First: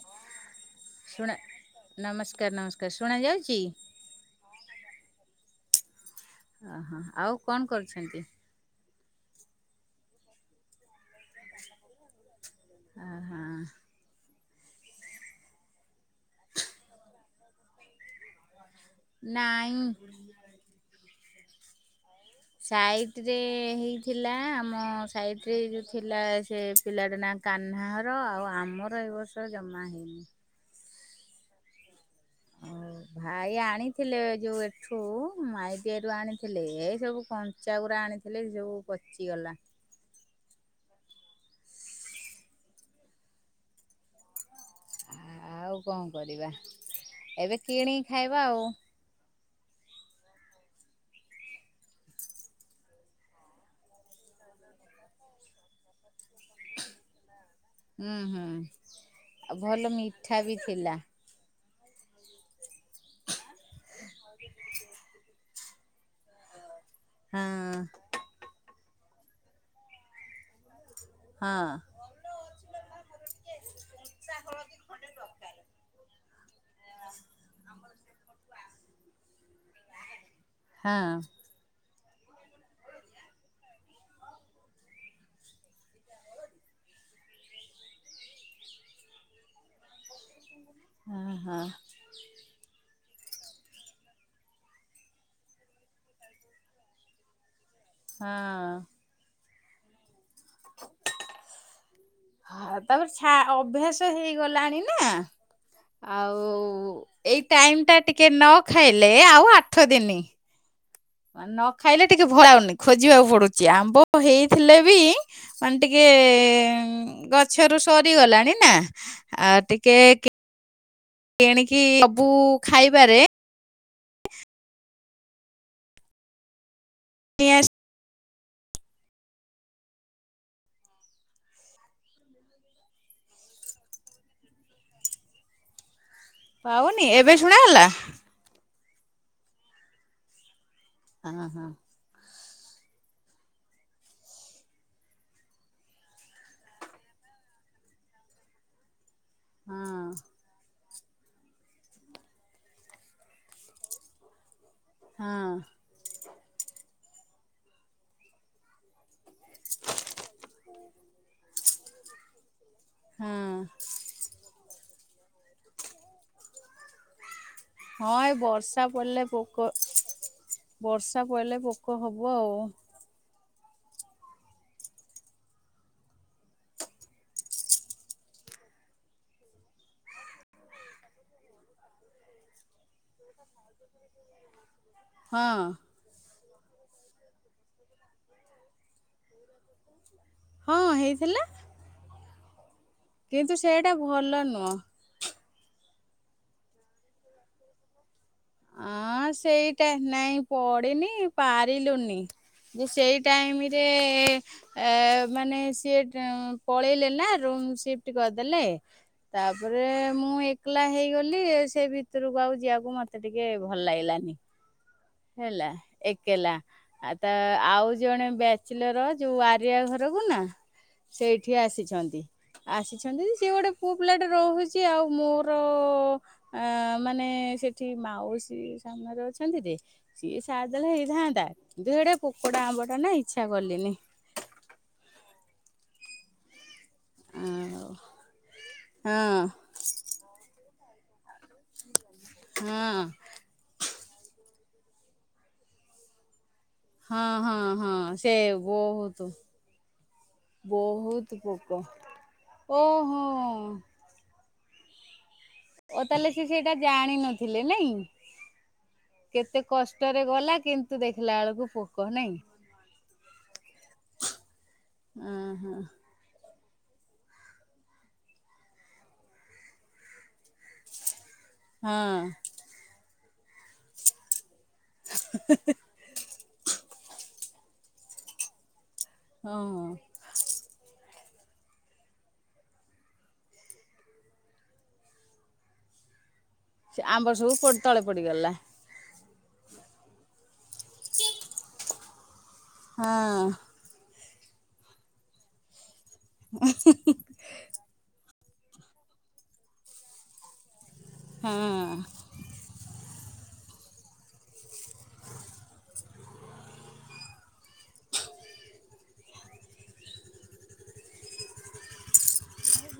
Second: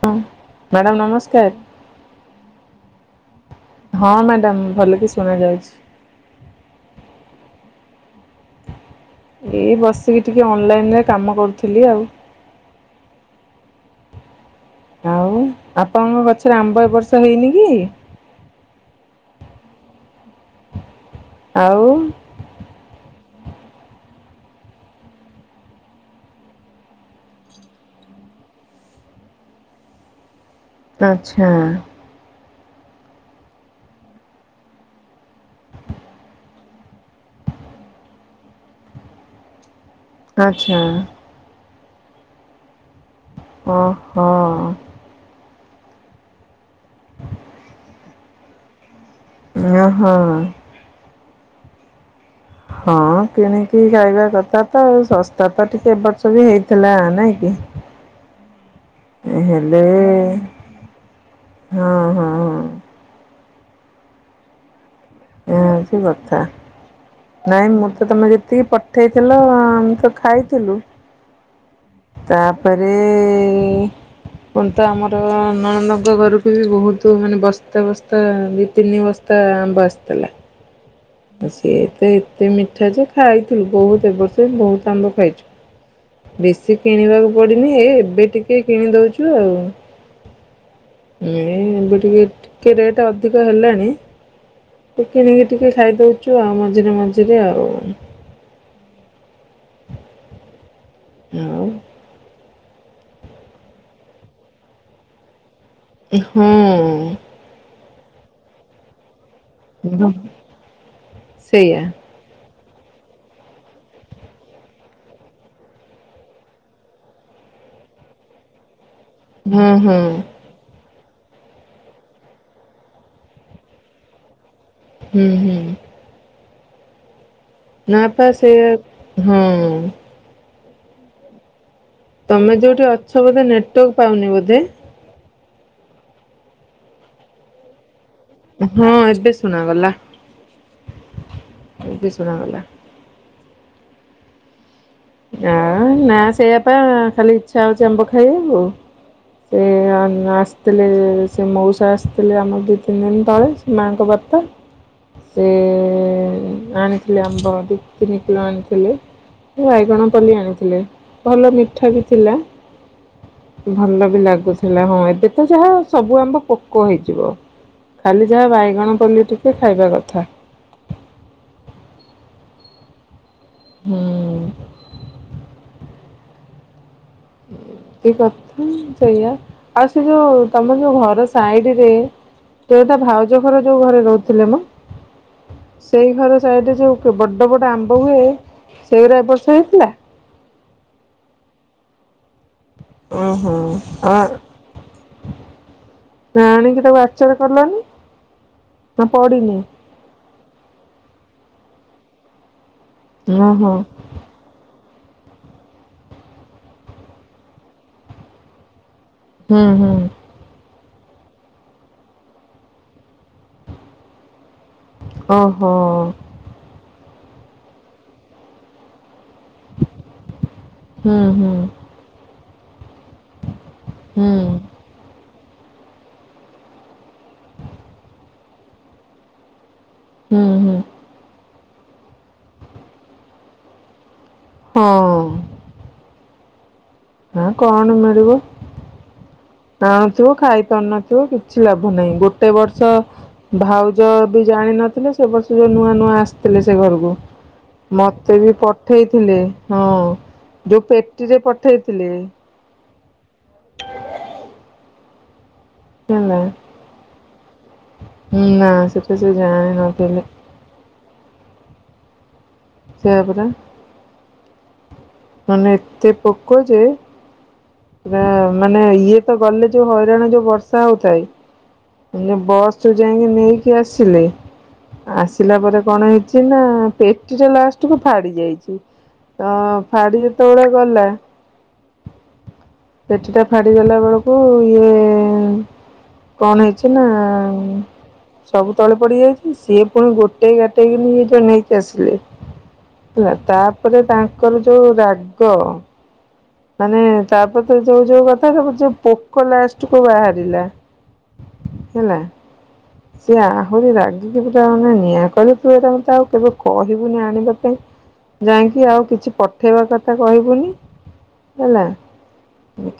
ହଁ ମ୍ୟାଡ଼ାମ ଶୁଣା ନମସ୍କାର। ନମସ୍କାର ନମସ୍କାର ଶୁଣା ଯାଉଛି? ହଁ ମ୍ୟାଡାମ ଭଲ କି ଶୁଣା ଯାଉଚି। ଓହୋ ଆଉ କଣ କରୁଚନ୍ତି? ଏଇ ବସିକି ଟିକେ ଅନଲାଇନ ରେ କାମ କରୁଥିଲି ଆଉ। ଓହୋ ଆଉ ଆପଣଙ୍କ ଗଛରେ ଆମ୍ବ ଏଇ ବର୍ଷ ହେଇନି କି? ନାଇଁ। ଆଉ ସାଇଟ ରେ ହେଇଥିଲା ଆମ ସାଇଟ ରେ ଯୋଉ ଥିଲା ସେ ପିଲାଟା ନାଁ କାନ ପହ୍ନର ଆଉ ଆମର ଏଇ ବର୍ଷ ଜମା ହେଇନି। ଆଚ୍ଛା। ଆ ଭାଇ ଆଣିଥିଲେ ଯୋଉ ଏଠୁ ମାଇ ପିଆରୁ ଆଣିଥିଲେ ଏଇ ସବୁ କଞ୍ଚାଗୁରା ଜାଣିଥିଲି ସେଇ ଯୋଉ ପଚିଗଲା। ଆଚ୍ଛା। ଓହୋ। ଆଉ କଣ କରିବା ଏବେ କିଣିକି ଖାଇବା ଆଉ। ଓ ହୋ। ହଁ କିଣିକି ଖାଇବା କଥା ତ ଶସ୍ତା ତ ଟିକେ ଏବ ବର୍ଷ ବି ହେଇଥିଲା ନାଇଁ କି? ହୁଁ ହୁଁ ଆଉ ହେଲେ ଭଲ ମିଠା ବି ଥିଲା। ହଁ ହଁ ହଁ। ହଉରି କିଛି ହଁ ସେ କଥା ନାଇଁ ହଁ। ମତେ ତମେ ଯଦି ଟିକେ ପଠେଇଥିଲ ଆମେ ତ ଖାଇଥିଲୁ। ହଁ ତାପରେ କ ତ ଆମର ନଣଦଙ୍କ ଘରକୁ ବି ବହୁତ ମାନେ ବସ୍ତା ବସ୍ତା ଦି ତିନି ବସ୍ତା ଆମ୍ବ ଆସିଥିଲା। ହଁ ଆ ସିଏ ତ ଏତେ ମିଠା ଯେ ଖାଇଥିଲୁ ବହୁତ ଏଇ ବର୍ଷ ବହୁତ ଆମ୍ବ ଖାଇଚୁ। ବେଶୀ କିଣିବାକୁ ପଡିନି ହେ ଏବେ ଟିକେ କିଣି ଦଉଚୁ ଆଉ। ହଁ ଏ ହଁ ଏବେ ଟିକେ ଟିକେ ରେଟ ଅଧିକ ହେଲାଣି। ଟ କିଣିକି ଟିକେ ଖାଇଦଉଚୁ ଆଉ ମଝିରେ ମଝିରେ ଆଉ ହଁ। ହଁ। ହଁ ତାପରେ ଅଭ୍ୟାସ ହେଇଗଲାଣି ନା। ଆଉ ହଁ ଏଇ ଟାଇମ ଟା ଟିକେ ନ ଖାଇଲେ ଏ ଆଉ ଆଠ ଦିନି। ନ ସେଇଆ ଖାଇଲେ ଟିକେ ଭଲ ଲାଗୁନି। ଖୋଜିବାକୁ ପଡୁଛି ଆମ୍ବ ହେଇଥିଲେ ବି ମାନେ ଟିକେ ଗଛରୁ ସରିଗଲାଣି ନା ହଁ ଆଉ ହଁ ଟିକେ କିଣିକି ସବୁ ଖାଇବାରେ ହୁଁ ହୁଁ। ନା ପା ସେ ହଁ। ତମେ ଯୋଉଠି ଅଛ ବୋଧେ ନେୱର୍କ ପାଉନି ବୋଧେ। ପାଉନି, ଏବେ ଶୁଣା ଗଲା? ହଁ। ଏବେ ଶୁଣାଗଲା, ହଁ ହଁ ଏବେ ଶୁଣାଗଲା। ଆ ନା ସେଇଆ ପା ଖାଲି ଇଚ୍ଛା ହଉଛି ଆମ୍ବ ଖାଇବାକୁ ସେ ହଁ ଆ ଆସ ଥିଲ ଲେ, ସେ ମଉସା ଆସିଥିଲେ ଆମର ଦି ତିନି ଦିନ ତଳେ, ସେ ମାଆଙ୍କ ବାପା। ହଁ। ସେ ଆଣିଥିଲେ ଆମ୍ବ, ଦୁଇ ତିନି କିଲୋ ଆଣିଥିଲେ ବାଇଗଣପଲେଇ ଆଣିଥିଲେ, ଭଲ ମିଠା ବି ଥିଲା ହଁ ଭଲ ବି ଲାଗୁଥିଲା। ହଁ, ଏବେ ତ ଯାହା ସବୁ ଆମ୍ବ ପୋକ ହେଇଯିବ। ହଁ ଖାଲି ଏଇ ଯାହା ବର୍ଷା ବାଇଗଣ ପଡ଼ିଲେ ପୋଲି ଟିକେ ପୋକ, ଖାଇବା କଥା। ବର୍ଷା ପଡ଼ିଲେ ପୋକ ହବ ବ ଆଉ। ହୁଁ। [inaudible] ଏଇ କଥା ସେଇଆ। ଆଉ ସେ ଯୋଉ ତମର ଯୋଉ ଘର ସାଇଡରେ ସେଇଟା ଭାଉଜ ଘର ଯୋଉ ଘରେ ରହୁଥିଲେ ମ, ହଁ ସେଇ ଘର ସେଇଟି ଯୋଉ ବଡ ବଡ ଆମ୍ବ ହୁଏ, ସେଗୁରା ଏ ବର୍ଷ ହେଇଥିଲା? ହଁ ହେଇଥିଲା। କିନ୍ତୁ ଓହୋ। ସେଇଟା ଆ ଭଲ ନୁହଁ ଆଣିକି ତାକୁ ଆଚାର କଲନି। ନା ହଁ ପଡିନି? ସେଇଟା ନାଇଁ ପଡିିନି, ପାରିଲୁନି। ଯେ ସେଇ ଓହୋ ଟାଇମିରେ ଏ ମାନେ ସିଏ ପଳେଇଲେ ନା, ରୁମ୍ ସିଫ୍ଟ କରିଦେଲେ। ହୁଁ ତାପରେ ହୁଁ ମୁଁ ଏକଲା ହେଇଗଲି, ଆଉ ସେ ଭିତରକୁ ଆଉ ଯିବାକୁ ମତେ ମତେ ଟିକେ ଭଲ ଲାଗିଲାନି। ହେଲା, ଓହୋ ଏକଲା ଆ ତ ଆଉ ଜଣେ ବ୍ୟାଚଲର ଅ ଯୋଉ ଆରିଆ ଘରକୁ ନା, ହୁଁ ହୁଁ ସେଇଠି ଆସିଛନ୍ତି। ଆସି ଅଛନ୍ତି ଯେ, ସିଏ ଗୋଟେ ପୁଅ ପିଲାଟେ ହୁଁ ରହୁଛି ଆଉ ମୋର ଆମର ଏଁ ମାନେ ସେଠି ମାଉସୀ ସାମ୍ନାରେ ଅଛନ୍ତି ଯେ ସିଏ ହୁଁ ହୁଁ ସାରିଦେଲେ ହେଇଥାନ୍ତା। କିନ୍ତୁ ସେଇଟା ପୋକଡା ଆମ୍ବଟା ନା ଇଚ୍ଛା କଲିନି। ହଁ। ହଁ ଆଉ କଣ ମିଳିବ? ହଁ ଆଣୁଥିବୁ, ଖାଇପାରୁନଥିବୁ, କିଛି ଲାଭ ନାହିଁ। ଗୋଟେ ବର୍ଷ ହଁ। ଭାଉ ଯ ବି ଜାଣିିନଥିଲେ, ସେ ବର୍ଷ ଯୋଉ ନୂଆ ନୂଆ ଆସି ସିଥିଲେ ସେ ଘରକୁ। ହଁ ହଁ ହଁ ସେ ମତେ ବି ବହୁତ ପଠେଇଥିଲେ ହଁ। ଯୋଉ ବହୁତ ପେଟିରେ ପୋକ ପଠେଇଥିଲେ ଓହୋ। ଓ ତାହେଲେ ହେଲା ସେ ସେଇଟା ଜାଣିନଥିଲେ ନାଇଁ। ନା ସେଟା ସେ କେତେ କଷ୍ଟରେ ଜାଣିନଥିଲେ ଗଲା, କିନ୍ତୁ ଦେଖିଲା ବେଳକୁ ପୋକ ନାହିଁ। ସେୟା ପରା। ମାନେ ଓହୋ ଏତେ ପୋ କ ଯେ, ପୁରା ମାନେ ଇଏ ତ ଗଲେ ଯୋଉ ହଇରାଣ ଯୋଉ ବ ବର୍ଷା ହଉଥାଏ, ଏ ହଁ ଯୋଉ ବସରୁ ଯାଇକି ନେଇକି ଆସିଲେ ଆସିଲା ପରେ କଣ ହେଇଛି ନା, ପେଟିଟା ଲାଷ୍ଟକୁ ଫାଡି ଯାଇଛି। ତ ହଁ। ଫାଡି ଯେତେବେଳେ ଗଲା ପେଟିଟା ଫାଡି ଗଲାବେଳକୁ ଇଏ କଣ ହେଇଛି ନା, ସେ ଆମ୍ବ ସବୁ ପ ତଳେ ପଡିଗଲା ସବୁ ତଳେ ପଡ଼ିଯାଇଛି। ସିଏ ପୁଣି ଗୋଟେ ଗାଟେ ଗୋଟେଇକିନି ଏଇଟା ନେଇକି ଆସିଲେ ହଁ ହେଲା। ତାପରେ ତାଙ୍କ ତାଙ୍କର ଯୋଉ ରାଗ, ମାନେ ତାପରେ ଯୋଉ ଯୋଉ କଥା କୁ ଯୋଉ ପୋକ ଲାଷ୍ଟକୁ ବାହାରିଲା ହୁଁ। ହେଲା ସିଏ ଆହୁରି ରାଗିକି ପୁରା ମାନେ ନିଆଁ। କହିଲେ ତୁ ଏଇଟା ମତେ ଆଉ କେବେ କହିବୁନି ଆଣିବା ପାଇଁ ଯାଇକି ଆଉ କିଛି ପଠେଇବା କଥା କହିବୁନି ହେଲା।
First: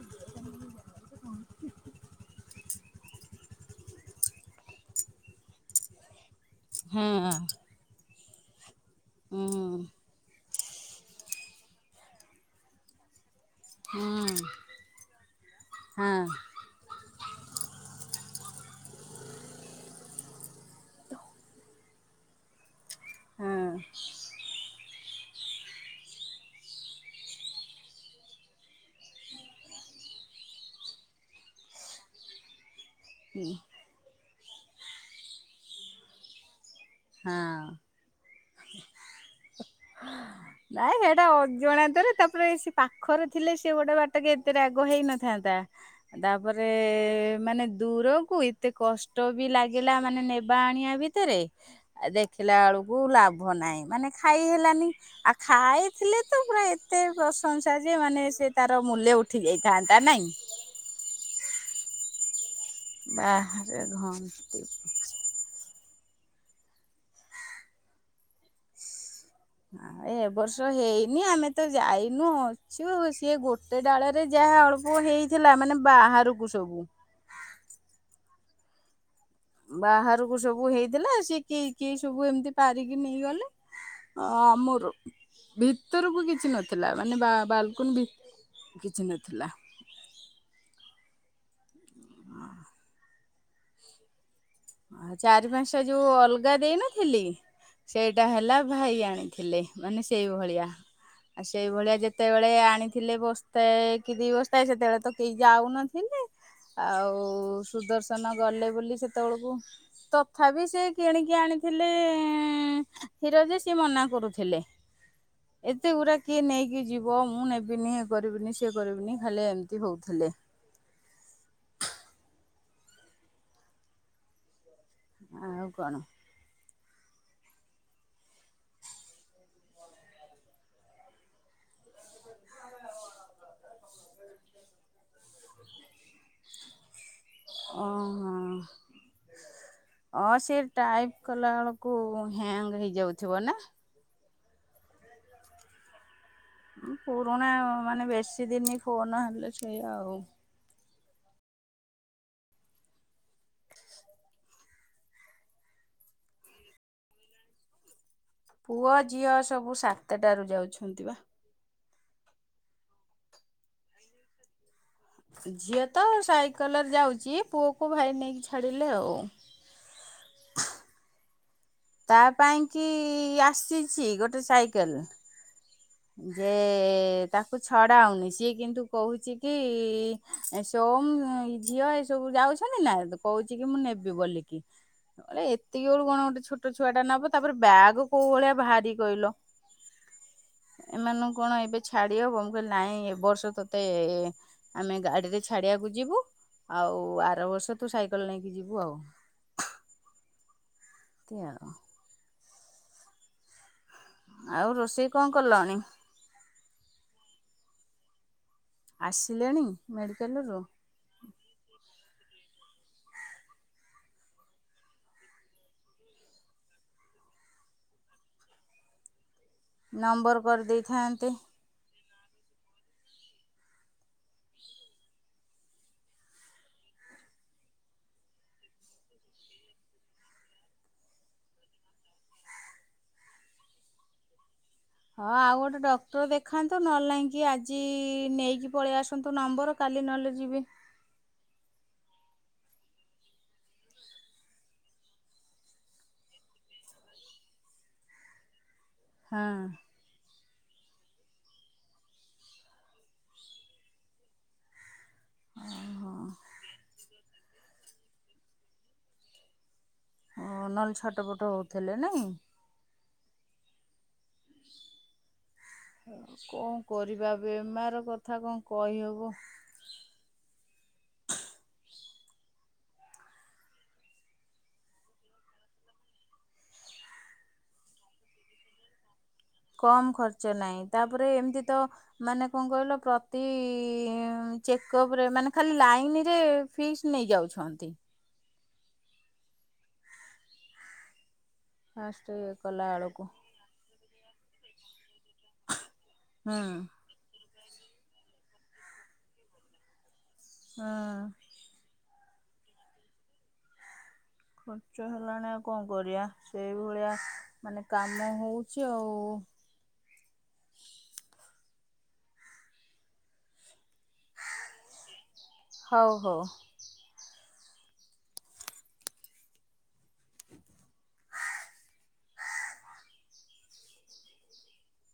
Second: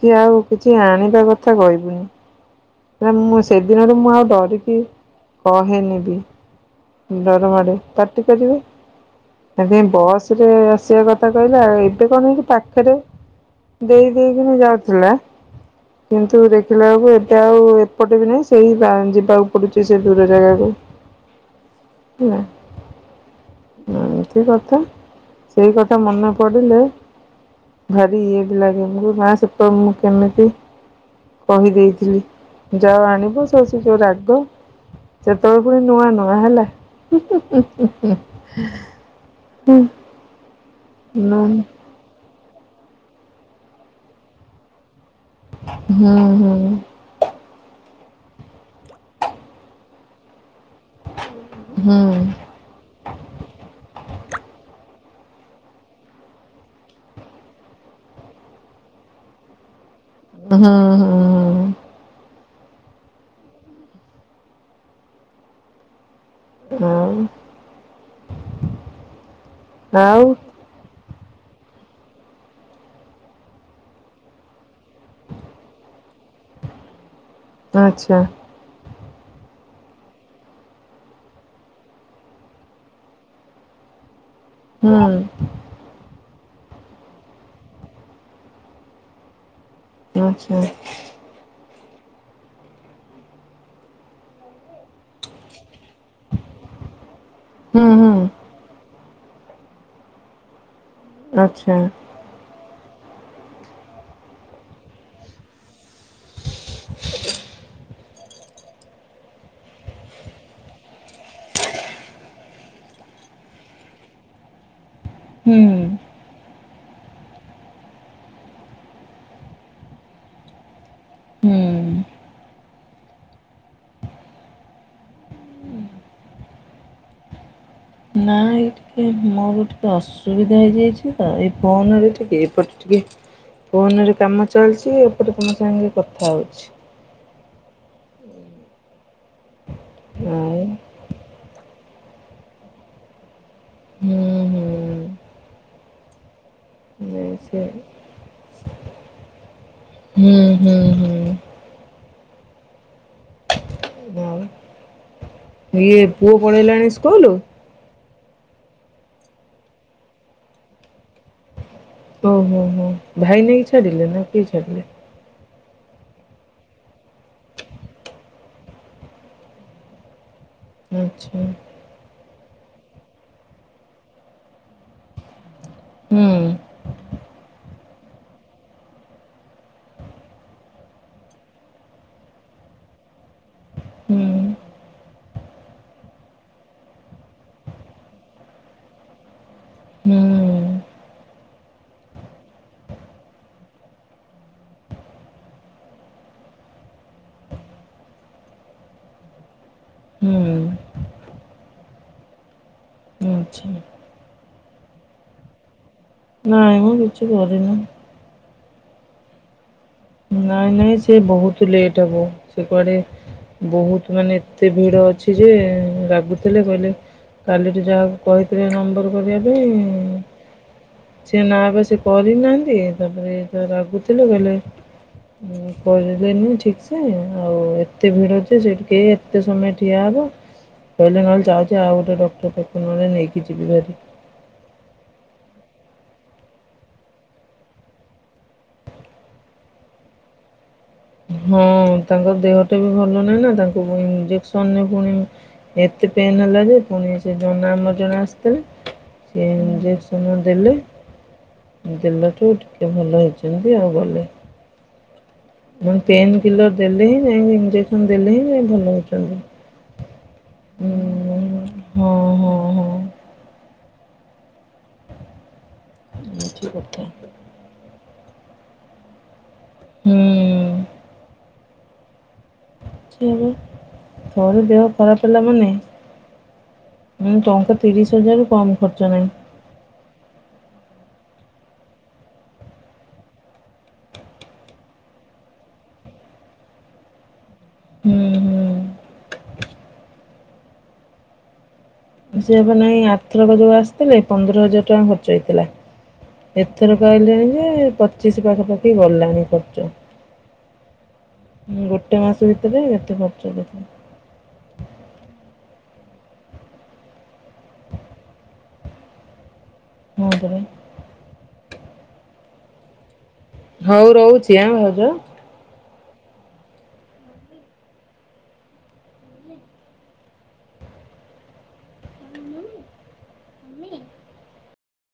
କି ଆଉ କିଛି ଆଣିବା କଥା କହିବୁନି। ମୁଁ ସେଦିନରୁ, ମୁଁ ଆଉ ଡରିକି କହେନେବି। ହଁ। ଡର ମାଡେ ପାଟିକରିବେ, ହୁଁ ସେଥିପାଇଁ ବସ୍ ରେ ଆସିବା କଥା କହିଲା। ଏବେ କଣ ହେଇଛି ପାଖରେ? ଦେଇ ହୁଁ ଦେଇେଇକିନି ଯାଉଥିଲା। ହଁ କିନ୍ତୁ ଦେଖିଲା ବେଳକୁ ଏବେ ଏତେ ଆଉ ଏପଟେ ବି ନାହିଁ। ସେଇ ଗାଁ, ଯିବାକୁ ପଡୁଛି ସେ ଦୂର ଜାଗାକୁ। ହେଲା। ହଁ ତ ଏମିତି କଥା। ସେଇ କଥା ମନେ ପଡିଲେ ଭା ଇଏ ବି ଲାଗେ, ନା ସେପ-ମୁଁ କେମିତି କହିଦେଇଥିଲି। ଯାଉ ଆଣିବୁ ସେ ସବୁ ଯୋଉ ରାଗ, ସେତେବେଳେ ପୁଣି ନୂଆ ନୂଆ ହେଲା। ହଁ। [unintelligible] ନାଇଁ ସେଇଟା ହୁଁ ଅଜଣାନ୍ତରେ ତା ସେ ପାଖରେ ଥିଲେ, ସେ ଗୋଟେ ବାଟକ ଏତେ ରାଗ ହେଇନ ଥାନ୍ତା, ତାପରେ ହୁଁ ମାନେ ଦୂରକୁ ଏତେ କଷ୍ଟ ବି ଲାଗିଲା, ମାନେ ନେବା ଆଣିବା ଭିତରେ ଆ' ହୁଁ ଦେଖିଲା ବେଳକୁ ଲାଭ ନାହିଁ। ମାନେ ଖାଇ ହେଲାନି। ଆଉ ଖାଇଥିଲେ ତ ପୁରା ଏତେ ପ୍ରଶଂସା, ଯେ ମାନେ ସେ ତାର ମୂଲ୍ୟ ଉଠି ଯାଇଥାନ୍ତା। ନାଇଁ। ହୁଁ, ହୁଁ। ବାହାରେ ଘନ୍ଟି ଆଉ ଏ ଆଉ ବର୍ଷ ହେଇ ନି ଆମେ ତ ଯାଇନୁ, ଅଛୁ। ସିଏ ଗୋଟେ ଡାଳରେ ଯାହା ଅଳ ପୁଅ ହେଇଥିଲା। ମାନେ ବାହାରକୁ ସବୁ। ଆଚ୍ଛା ବାହାରକୁ ସବୁ ହେଇଥିଲା। ସି କେହି, କେହି ସବୁ ଏମିତି ପାରିକି ନେଇଗଲେ। ହ ଆମର ହୁଁ ଭିତରକୁ କି କିଛି ନଥିଲା, ମାନେ ବା-ବା-ବାଲକୁନି ବି କିଛି ନଥିଲା। ଆଚ୍ଛା। ଆଉ ଚାରି ପାଞ୍ଚଟା ଯୋଉ ଅଲଗା ଦେଇନଥିଲି। ହୁଁ ହୁଁ ସେଇଟା ହେଲା ଭାଇ ଆଣେ। ଥିଲେ ମାନେ ସେଇ ଭଳିଆ। ଆଚ୍ଛା। ସେଇଭଳିଆ ଯେତେବେଳେ ଆଣି ଥିଲେ ବସ୍ଥାଏ, କି ଦି ବସ୍ଥାଏ, ସେତେବେଳେ ତ କେହି ଯାଉନା ହେଲେ, ଆଉ ସୁଦର୍ଶନ ଗଲେ ବୋଲି ସେତେବେଳକୁ ଓ, ତଥାପି ସେ କିଣିକି ଆଣିଥିଲେ, କ୍ଷୀର ଯେ ସିଏ ମନା କରୁ ଥିଲେ। ହୁଁ ହୁଁ ଏତେ ଗୁଡା କିଏ ନେଇ କିଏ ଜୀବ, ମୁଁ ନେବିନି, ଏ କରିବିନି, ସେ କରିବିନି, ଖାଲି ଏମିତି ହୋଉଥିଲେ। ହୁଁ। ଆଉ କଣ? ନାଇଁ ଟିକେ ମୋର ଟିକେ ଅସୁବିଧା ହେଇଯାଇଛି ତ, ଏଇ ଫୋନରେ ଟିକେ ଏପଟ ଟିକେ ଫୋନରେ କାମ ଚାଲିଛି, ଏପଟେ ତମ ସାଙ୍ଗେ କଥା ହଉଛି। ଓହୋ। ହ ସେ ଆଉ ଟାଇପ କଲା ବେଳ କୁ, ହ୍ୟାଙ୍ଗ ହେଇଯାଉଥିବ ନା? ହୁଁ ହୁଁ। ପୁରୁଣା ସେ ମାନେ ବେଶୀ ଦିନ ଫୋନ ହେଲେ ସେଇଆ ଆଉ। ହୁ। ଇଏ ପୁଅ ପଢେଇଲାଣି ସ୍କୁଲ? ପୁଅ, ଝିଅ ସବୁ ସାତଟାରୁ ଯାଉଛନ୍ତି ବା। ଓ-ହୋ-ହୋ। ଭାଇ ନେଇକି ଇଛାଡ଼ିିଲେ ନା କିଏ ଇଛାଡିଲେ? ଝିଅ ତ ସାଇକେଲରେ ଯାଉଛି। ପୁଅକୁ ଭାଇ ନେଇକି, ଛାଡ଼ିଲେ ଆଉ। ଆଚ୍ଛା। ତା ପାଇଁ ଙ୍କି ଆସିଛି ଗୋଟେ ସାଇକେଲ। ଯେ ହୁଁ। ତାକୁ ଛଡା ହଉନି ସିଏ କିନ୍ତୁ କହୁଛି କି ସୋମ ଝିଅ ଏସବୁ ଯାଉଛି। ନାଇଁ କହୁଛି କି ମୁଁ ନେବି ହୁଁ ବୋଲିକି। ଏ ଏତିକି ବେଳୁ କଣ ଗୋଟେ ଛୋଟ ଛୁଆ ଟା ନେବ ତାପରେ ବ୍ୟାଗ କୋଉ ଭଳିଆ ଭାରି କହିଲ। ହୁଁ ଏମାନଙ୍କୁ କଣ ଏବେ ଛାଡି ହବ ମୁଁ କହିଲି ନାଇଁ ଏବ ବର୍ଷ ତତେ ଆମେ ଗାଡ଼ିରେ ଛାଡ଼ିବାକୁ ଯିବୁ ଆଉ ଆର ବର୍ଷ ତୁ ସାଇକେଲ ନେଇକି ଯିବୁ ଆଉ। [unintelligible] ହୁଁ। ହୁଁ ଅଛି। ଆଉ ରୋଷେଇ କଣ କଲଣି? ନାଇଁ ମୁଁ କିଛି କରିନି। ଆସିଲେଣି? ମେଡିକାଲରୁ ନାଇଁ ନାଇଁ ସେ ବହୁତ ଲେଟ୍ ହବ ସେ କୁଆଡେ ବହୁତ ମାନେ ଏତେ ଭିଡ ଅଛି ଯେ ରାଗୁଥିଲେ କହିଲେ କାଲିଠୁ ଯାହାକୁ କହିଥିଲେ ନମ୍ବର କରିବା ପାଇଁ ନମ୍ବର କରି ଦେଇଥାନ୍ତେ। ସେ ନା ବା ସେ କରିନାହାନ୍ତି ତାପରେ ଏଟ ରାଗୁଥିଲେ କହିଲେ ଉଁ କରିଲେନି ଠିକ୍ ସେ ଆଉ ଏତେ ଭିଡ ଅଛି ସେଠିକେ ଏତେ ସମୟ ଠିଆ ହବ। କହିଲେ ନହେଲେ ଚାହୁଛି ଆଉ ଗୋଟେ ଡକ୍ଟର ପାଖକୁ ନହଲେ ନେଇକି ଯିବି ଭାରି। ହଁ ଆଉ ଗୋଟେ ଡକ୍ଟର ଦେଖାନ୍ତୁ ନହଲୋଇକି ଆଜି ନେଇକି ପଳେଇ ଆସନ୍ତୁ ନମ୍ବର କାଲି ଦି ନହେଲେ ଯିବି। ହଁ ତାଙ୍କର ଦେହଟା ବି ଭଲ ନାହିଁ ନା ତାଙ୍କୁ ଇଞ୍ଜେକ୍ସନରେ ପୁଣି। ଏତେ ପେନ୍ ହେଲା ଯେ ପୁଣି ସେ ଜନ ଆମର ଜଣେ ଆସିଥିଲେ। ହଁ ସେ ଇଞ୍ଜେସନ ଦେଲେ। ଜଲଠୁ ଟିକେ ଭଲ ହେଇଛନ୍ତି ଆଉ ଗଲେ। ପେନ୍‌ କିଲର ଦେଲେ ହିଁ ଯାଇ ଇଞ୍ଜେସନ ଦେଲେ ହିଁ ଯାଇ ଭଲ ହଉଛନ୍ତି। ଓ ନହେଲେ ଛୋଟ ପଟ ହଉଥିଲେ ହଁ ନାଇଁ? ହଁ ହଁ ଏମିତି କଣ କଥା। କରିବା ବେମାର କଥା କଣ କହିହବ। ହୁଁ। ଥରେ ଦେହ ଖରାପ ହେଲା ମାନେ ଉଁ ଟଙ୍କା ତିରିଶ ହଜାର କମ ଖର୍ଚ୍ଚ ନାହିଁ। କମ୍ ଖର୍ଚ୍ଚ ନାହିଁ ତାପରେ ଏମିତି ତ ମାନେ କଣ କହିଲ ପ୍ରତି ଚେକପ ରେ ମାନେ ଖାଲି ଲାଇନରେ ଫିସ ନେଇ ଯାଉଛନ୍ତି। ହୁଁ ହୁଁ। ଫାଷ୍ଟ ଇଏ ସେଏବେ କଲା ନାଇଁ ବେଳକୁ ଆଥରକ ଯୋଉ ଆସିଥିଲେ ପନ୍ଦର ହଜାର ଟଙ୍କା ଖ ଯାଇଥିଲା ହୁଁ ଏଥର କହିଲେଣି ଯେ ପଚିଶ ପାଖା ପାଖି ଗଲାଣି ଖର୍ଚ। ହଁ। କେତେ ମାସ ଭିତରେ ଏତେ ପାତ୍ର ଭିତ ଖର୍ଚ୍ଚ ହେଲାଣି ଆଉ କଣ କରିବା ସେଇଭଳିଆ ମାନେ କାମ ହଉଛି ଆଉ। ହଁ ମଜରେ ହୋଉ ରହୁଛି ଆଁ ଭାଉଜ। ହୋଉ ହୋଉ।